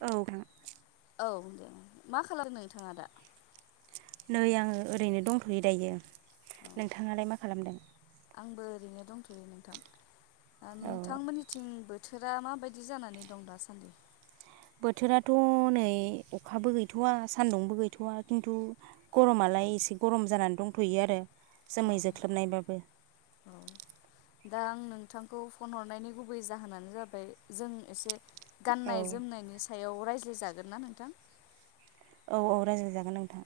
औ औ दे मा खालाम नोंथाङा दा? नै आङो ओरैनो दंथ'यो दायो औ नोंथाङालाय मा खालामदों? आंबो ओरैनो दंथ'यो नोंथां। औ नोंथां मोननिथिं बो बोथोरा माबायदि जानानै दं दासान्दै बोथोराथ' नै अखाबो गैथ' आ सान्दुंबो गैथ'वा खिन्थु गरमालाय एसे गरम जानानै दंथ'यो आरो औ जोमै जोख्लोबनायबाबो। औ दा आं नोंथांखौ फन हरनायनि गुबै जाहोनानो जाबाय जों एसे औ गाननाय जोमनायनि सायाव रायज्लायजागोन ना नोंथां? औ औ रायज्लाय जागोन नोंथां।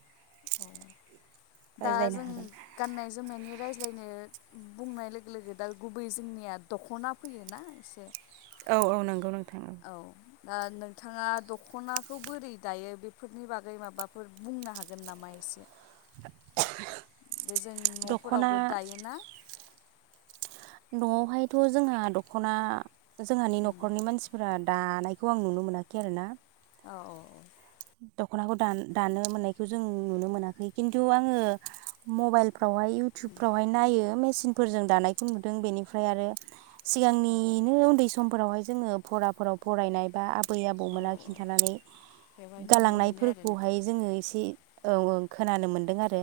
दा रायज्लायनो जों हागोन गाननाय जोमनायनि रायज्लायनो बुंनाय लोगो लोगो दा गुबै जोंनिया दख'ना फैयो ना एसे औ औ नंगौ नों औ आ नोंथाङा दख'नाखौ बोरै दायो बेफोरनि बागै माबाफोर बुंनो हागोन नामा एसे? [inaudible] जों दख'ना न'फोरावबो दायोना? न'आव हायथ' जोंहा दख'ना जोंहानि उम न'खरनि मानसिफोरा दानायखौ आं नुनो मोनाखै आरो ना औ औ औ दख'नाखौ दा-दानो मोननायखौ जों नुनो मोनाखै खिन्थु आङो मबाइल फ्रावहाय इउटउबफ्रावहाय नायो। सिनफोरजों दानायखौ नुदों बेनिफ्राय आरो औ सिगांनिनो उन्दै सम फोरावहाय जोङो फराफोराव फरायनाय बा बै औ आबौमोना खिन्थानानै बेवहाय नुनो मोनो आरोना गालांनायफोरखौहाय जोङो एसे जि औ औ खोनानो मोनदों आरो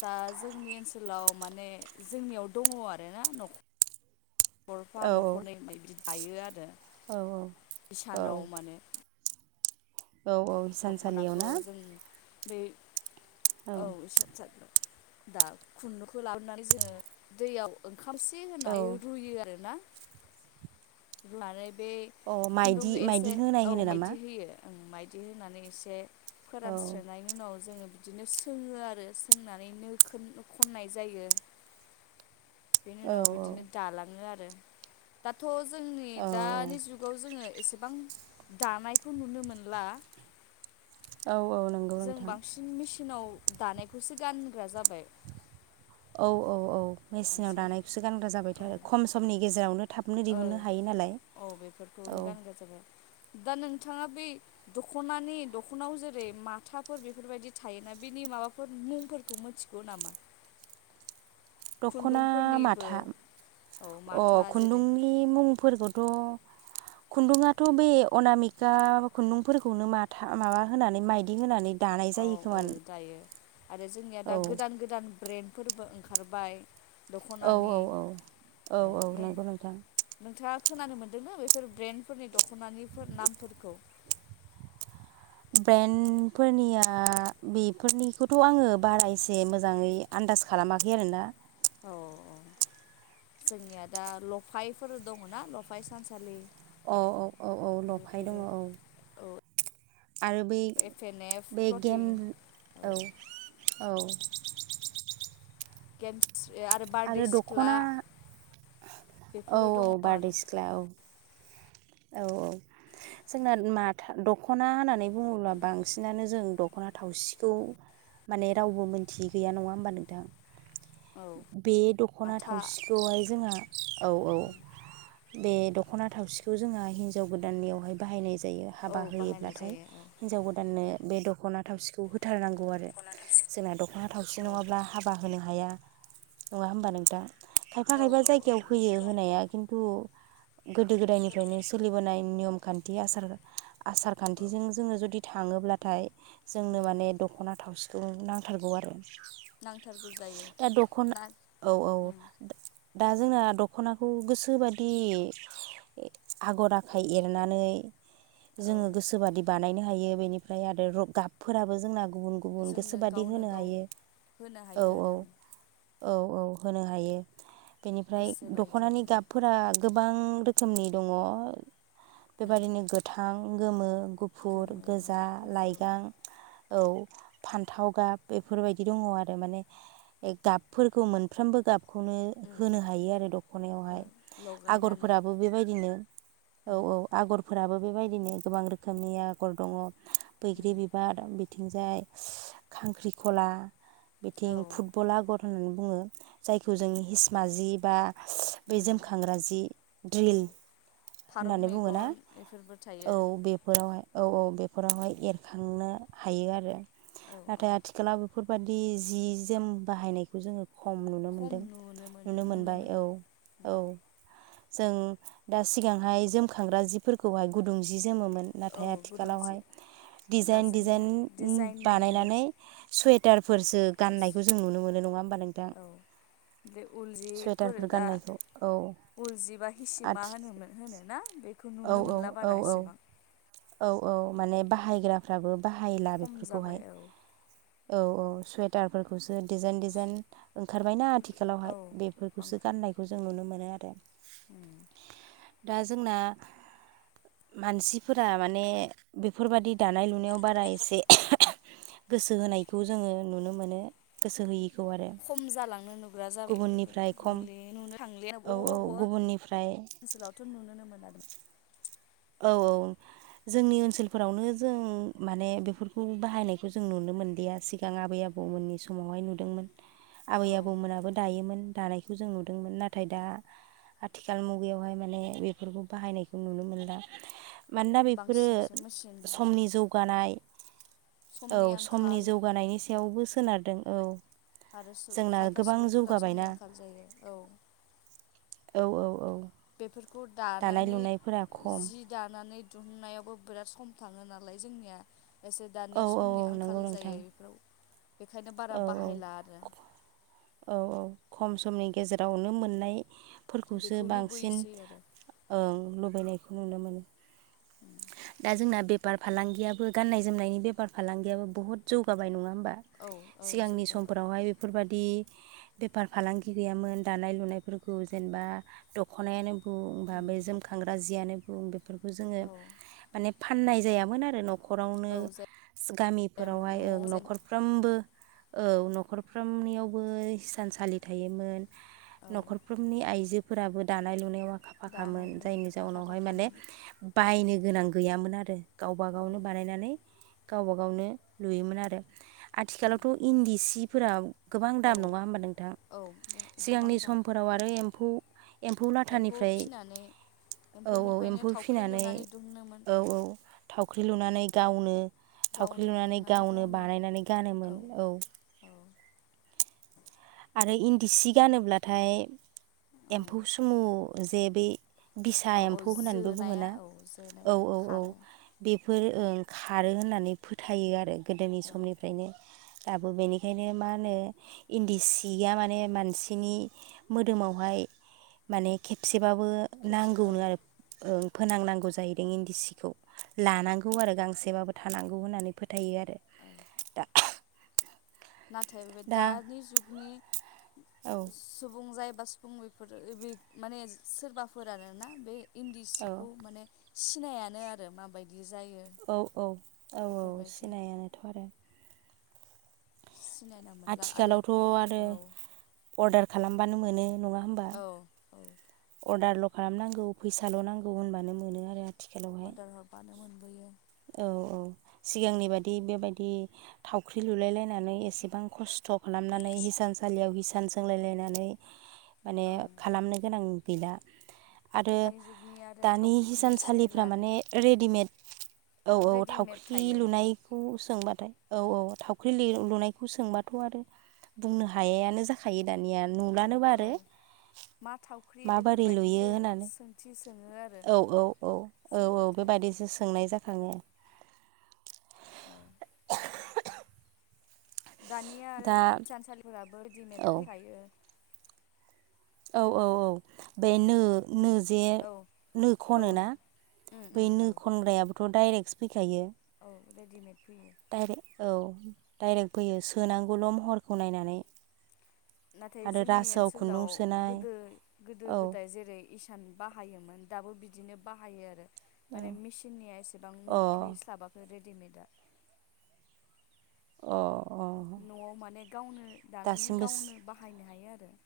दा जोंनि ओनसोलाव माने जोंनियाव दङ आरोना न'खर फा औ न'खरनै बायदि थायो आरो औ औ इसानाव मानो औ औ हिसानसालियाव दखनाखौ ना जों बे औ इसान सालियाव। दा खुन्दुंखौ लाबोनानै जोंङो दैयाव खारसे औ होनानै रुयो आरो ना रुनानै बे औ माइदि खुन्दुंखौ माइदि एसे होनाय औ होनो नामा मायदि होयो। ओ माइदि दि होनानै एसे औ फोरानस्रोनायनि उनाव जोङो बिदिनो सोङो आरो सोंनानै नो खोन खननाय जायो। बेनि औ उनाव बिदिनो दालाङो आरो। दाथ' जोंनि औ दानि जुगाव जोङो एसेबां दानायखौ नुनो मोनला। औ औ नोंगौ नोंथां। नाव दानायखौसो गानग्रा जाबाय। औ औ औ। मेसिनाव बांसिन दानायखौसो गानग्रा जाबायथ' औ आरो खम समनि गेजेरावनो थाबनो ओ दिहुननो हायो नालाय अ औ बेफोरखौनो गानग्रा जाबाय। दा नोंथाङा बेै दख'नानि दख'नायाव जेरै माथाफोर बेफोरबायदि थायोना बेनि माबाफोर मुंफोरखौ मिथिगौ नामा? दख'ना खुन्दुंफोरनिबो माथा औ अ माथा जेरै खुन्दुंनि मुंफोरखौ थ' खुन्दुंआथ' बे अनामिका खुन्दुंफोरखौनो माथा माबा होनानै मायदि होनानै दानाय औ जायो खोमा औ दायो आरो जोंनिया औ दा गोदान गोदान ब्रेन्ड फोरबो ओंखारबाय औ औ दख'नानि औ औ ओ औ नों नोंगौ नोंथां। नोंथाङा खोनानो मोन्दोंना बेफोर ब्रेन्डफोरनि दखनानिफोर नामफोरखौ ब्रेन्डफोरनिया बेफोरनिखौथ' आंङो बारा एसे मोजाङै आन्दास खालामाखै आरोना। औ औ जोंनिया दा लफायफोर दङ ना लफाय सानसालि। औ औ औ औ लफाय दङ बेफोरो औ। औ आरो बै एफ एन एफ बे गेम क्लटिं औ। औ। [unintelligible] आरो बारदै सिख्ला। औ बेफोरो औ दङ बारदै आरो सिख्ला औ। [inaudible] औ औ जोंना माथा दख'ना होननानै बुङोब्ला बांसिनानो जों दख'ना थावसिखौ माने रावबो मोनथियै गैया नङा होमबा नोंथां औ बे दख'ना माथा थावसिखौहाय जोंहा औ औ बे दख ख'ना थावसि खौ जोंहा हिनजाव गोदाननियावहाय बाहायनाय जायो। जायो औ हाबा बाहायनाय होयोब्लाथाय जायो औ हिनजाव गोदाननो। बे दख'ना थावसिखौ हो होथारनांगौ आरो दख'ना थावसि जोंना दख'ना थावसि औ नङाब्ला हाबा होनो हाया नङा होमबा नोंथां। खायफा औ खायफा औ औ जायगायाव होयो नंगौ होनाया खिन्थु गोदो गोदायनि खान्थि आसार आसार खान्थिजों जोङो जुदि थाङोब्लाथाय जोंनो उम माने दख'ना थावसि [unintelligible] नांथारगौ आरो। नांथारगौ जायो दा दख'ना ना औ औ। दा जोंना दख'नाखौ गोसोबादि आगर आखाइ एरनानै औ जोङो गोसोबादि बानायनो हायो बेनिफ्राय आरो गाबफोराबो जोंना गुबुन गुबुन जोंनो गोसोबादि गावनो होनो गाव हायो होनो औ हायो औ। आरो औ औ होनो हायो। बेनिफ्राय गोसो बायदि दख'नानि ओं गाबफोरा गोबां रोख रोखोमनि दङ। उम बेबायदिनो गोथां। गोमो गुफुर गोमो ओं गोजा गुफुर लाइगां औ फान्थाव गाब बेफोरबायदि दङ आरो माने गाबफोरखौ मोनफ्रोमबो गाब। खौनो उम होनो हायो आरो ओ दख'नायावहाय लगायनानै आगरफोरा बेबायदिनो औ उम औ आगर फोराबो बेबायदिनो गोबां रोखोमनि आगर दङ। उम बैग्रि बिबार थिंजाय खांख्रिखला बिथिं औ फुटबल आगर [unintelligible] जायखौ जों हिसमा जि बा बे उम जोमखांग्रा जि औ फारौ होननानै बुङोना मेगन बेफोरबो औ थायो औ उम बेफोरावहाय एरखार थांनो हायो आरो औ औ नाथाय आथिखालावबो बेफोरबायादि जि जोम बाहायनायखौ जोङो खम नुनो खम मोनदों मोनो नुनो मोनबाय औ मोनला उम औ जों दा सिगांहाय जोमखांग्रा जिफोरखौहाय गुदुं जि जोमोन आ मोन औ नाथाय गुदुं जि आथिखालावहाय दा डिजाइन डिजाइन जोंनिया डिजाइननि आरो बानायनानै सुवेटार फोरसो औ गान्नायखौ जों नुनो मोनो नङा होमबा नोंथां बे उल सुवेटारफोर गान्नायखौ औ जिबा हिसि मा आथि होनोम होनो ना बे खौ औ नुनो मोनला औ बारा औ एसेबां औ औ माने बाहायग्राफ्राबो बाहायला खम बेफोरखौहाय जाबाय औ औ औ सुवेटारफोरखौसो डिजाइन डिजाइन ओंखारबायना औ आथिखालावहाय बां बेफोरखौसो गाननायखौ जों नुनो मोनो आरो [unintelligible] दा जोंना मानसि फोरा माने बेफोरबादि दानाय लुनायाव बारा एसे गोसो होनायखौ जोङो नुनो मोनो गोसो होयि खम जालांनो नुग्रा जाबाय बेफोर गुबुननिफ्राय खम नुनो थांलिया औ अबावबा औ अबावबा [unintelligible] गुबुननिफ्राय ओनसोलावथ' नुुनोनो मोना बेखौ औ औ जोंनि ओनसोलफोरावनो जों माने बेफोरखौ बाहायनायखौ जों नुनो मोनदिया सिगां आबै आबौमोननि समावहाय नुदोंमोन। आबै औ आबौमोनाबो दायोमोन। दानायखौ जों नुदोंमोन नाथाय दा आथिखाल मुगायावहाय माने बेफोरखौ बाहायनायखौ नुनो मोनला। मानोना बेफोरो बांसिनसो मेचिन आरो समनि जौगानाय औ समनि जौगानायनि सायावबो स सोनारदों औ आरो सु जोंना खायफा गोबां सुबुंफोरा समनि जौगाबायना आंखाल जायो औ औ औ औ बेफोर खौ दानाय दानानै लुनायफोरा खम जि दानानै दिहुननायावबो बिराद सम थाङो नालाय जोंनिया एसे औ दानिया औ समनि औ नंगौ आंखाल नोंथां जायो बेफोराव बेखायनो बारा औ बाहायला आरो औ औ औ खम समनि गेजेरावनो मोननाय फोरखौसो बेखौ बांसिन लुबैसै आरो ओ ल [unintelligible] नुनो मोनो दा जोंना बेफार फालांगियाबो गान्नाय जोमनायनि बेफार फालांगियाबो बहुत जौगाबाय नङा होम बा औ औ सिगांनि जौगाबाय समफोरावहाय बेफोरबा दि बेफार फालांगि गैयामोन दानाय लुनायफोरखौ जेनेबा दखनायानो [unintelligible] ओमबा बे जोमखांग्रा जि जियानो बुं बेफोरखौ जोङो औ माने फाननाय जायामोन आरो नख रावनो औ जायामोन गामिफोरावहाय ओं न' जों नखरफ्रोमबो औ नखरफ्रोमनियावबो हिसानसालि थायोमोन औ नखरफ्रोमनि आइजो फोराबो दानाय लुनायाव आखा फाखामोन दानाय लुनाय जायनि आखा जाउनावहाय माने फाखामोन बायनो गोनां गैयामोन आरो गावबा औ गावनो बानायनानै गावबा गावनो लुयोमोन आरो आथिखालावथ इन्दि सि फोराव गोबां औ दाम नङा होमबा नोंथां औ गोबां सिगांनि दाम समफोराव आरो एम्फौ एम्फौ फिनानै औ औ एम्फौ एम्फौनिफ्रायनो थावख्रि फिनानै लुनानै दिहुनोमोन औ औ थावख्रि लुनानै गावनो थावख्रि गावनो लुनानै दिहुननानै गावनो बानायनानै गानोमोन औ औ आरो इन्दि सि गानोब्लाथाय एम्फौ ओं सुमु जे बे बिसा औ औ एम्फौ होननानैबो बुङो जोनाया ना औ औ जोनाया औ औ खारो बे बेफोर ओं खारो होननानै फोथायो आरो गोदोनि औ समनिफ्रायनो दाबो बेनिखायनो मा होनो इन्दि सि या माने मानसिनि मोदोमावहाय माने खेबसे बाबो खेबसे औ नांगौनो आरो ओं फोनांनांगौ जाहैदों इन्दि सिखौ लानांगौ आरो गांसेबाबो थानांगौ होननानै फोथायो आरो औ दा नाथाय [unintelligible] दा दानि जुगनि औ सुबुं जाय बा सुफुं बेफोर बि माने सोरबाफोर आरोना बे इन्दि औ सिखौ माने सिनायानो आरो माबाय औ औ औ औ बेफोरबायदि सिनायानोथ' आरो। सिनायना मोनला आरो औ। अर्दार खालामबानो मोनो नङा होमबा? [inaudible] दारल' खालामनांगौ फैसाल' नांगौ होनबानो मोनो आरो आथिखालावहाय अर्दार हरबानो मोनबोयो। औ औ सिगांनि बादि बेबायदि थावख्रि लुलाय लायनानै एसेबां खस्थ' खालामनानै हिसानसालियाव हिसान सोंलायलायनानै माने ओं खालामनो गोनां गैला। आरो दानि जुगनि आरो दानि थावख्रिखौनो सिनायला हिसानसालिफ्रा आरो माने रेदिमेद औ औ रेडिमेड थावख्रि थायो लुनायखौ सोंबाथाय औ औ थावख्रि लि लुनायखौ सोंबाथ' आरो बुंनो हायायानो जाखायो। दानिया औ नुलानोबा आरो। औ मा थावख्रि माबोरै लुयो बेफोरबायदिसो होनानै सोंथि सोङो आरो औ औ औ औ औ सोंबाथाय बेबादिसो सोंनाय जा आङो। औ दानिया आरो दा थानसालिफोराबो रेदिमेद औ फैखायो। औ औ औ बेनो नोजे औ नो औ ख'नो ना उम बै उम औ नो खनग्रायाबोथ' दाइरेगसो फैखायो। रेदिमेद फै दाइरेक औ दाइरेक फैयो सोनांगौल' महरखौ नायनानै। नाथाय आरो जोंनि रासोआव खुन्दुं ओनसोलाव सोनाय गोदो गोदो औ गोदाय जेरै इसान बाहायोमोन दाबो बिदिनो बाहायो आरो। औ माने मेसिननिया एसेबां अ मोनफैस्लाबाखैरे। दिमेदा। अह। न'आव माने गावनो दानानै दासिमबो गावनो बाहायनो हायो आर [inaudible]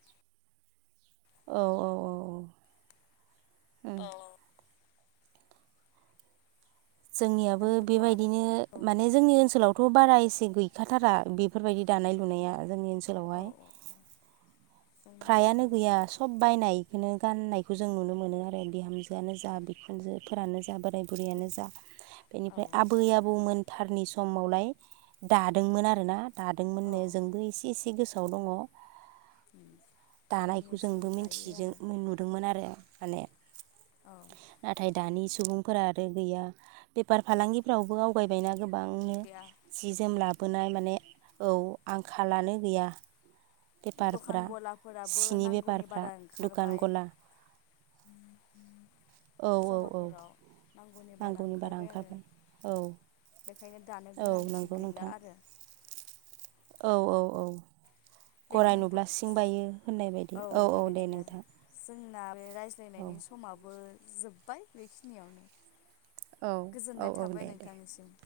औ औ औ औ ओम जोंनियाबो दानि जुगाव आरो बेबायदिनो औ माने जोंनि ओनसोलाव थ' बारा एसे गैखाथारा बेफोरबायदि दानाय लुनाया जोंनि औ ओनसोलावहाय औ जोंनि फ्रायानो ओनसोलाव एसे गैया सब बायनाय बेखोनो गाननायखौ जों नुनो मोनो आरो बिहामजोआनो जा बिखुनजोफोरानो जा बोराय बुरैयानो जा औ बेनिफ्राय आबै आबौमोन थारनि समावलाय दादोंमोन आरोना औ औ दादोंमोननो जोंबो इसे एसे गोसो दाव दङ जोंनि दानायखौ ओनसोलाव जोंबो मिन्थि दायो जों आरो नुदोंमोन आरो माने औ नाथाय दानि जु सुबुंफोरा आरो गैया बेफार फालांगिफ्रावबो आवगायबायना गोबां गैया गोबांनो सि जोम लाबो बोनाय माने औ आंखालानो गैया दखान बेफारफ्रा गलाफोराबो सिनि नांगौनि बारा बेफारफ्रा दुखान ओंखारबाय गला औ औ औ सहरफोराव नांगौनि बारा ओंखारबाय आरो बेखायनो दानो औ गोनांथि नंगौ गैला नोंथां आरो औ औ औ गराय नोंथां नुब्ला सिं बायो होननाय बायदि औ दे बेबायदिनो नोंथां जोंना बे औ रायज्लायनायनि समाबो जोब्बाय बेखिनियावनो औ औ गोजोननाय औ थाबाय दे दे नोंथांनिसिम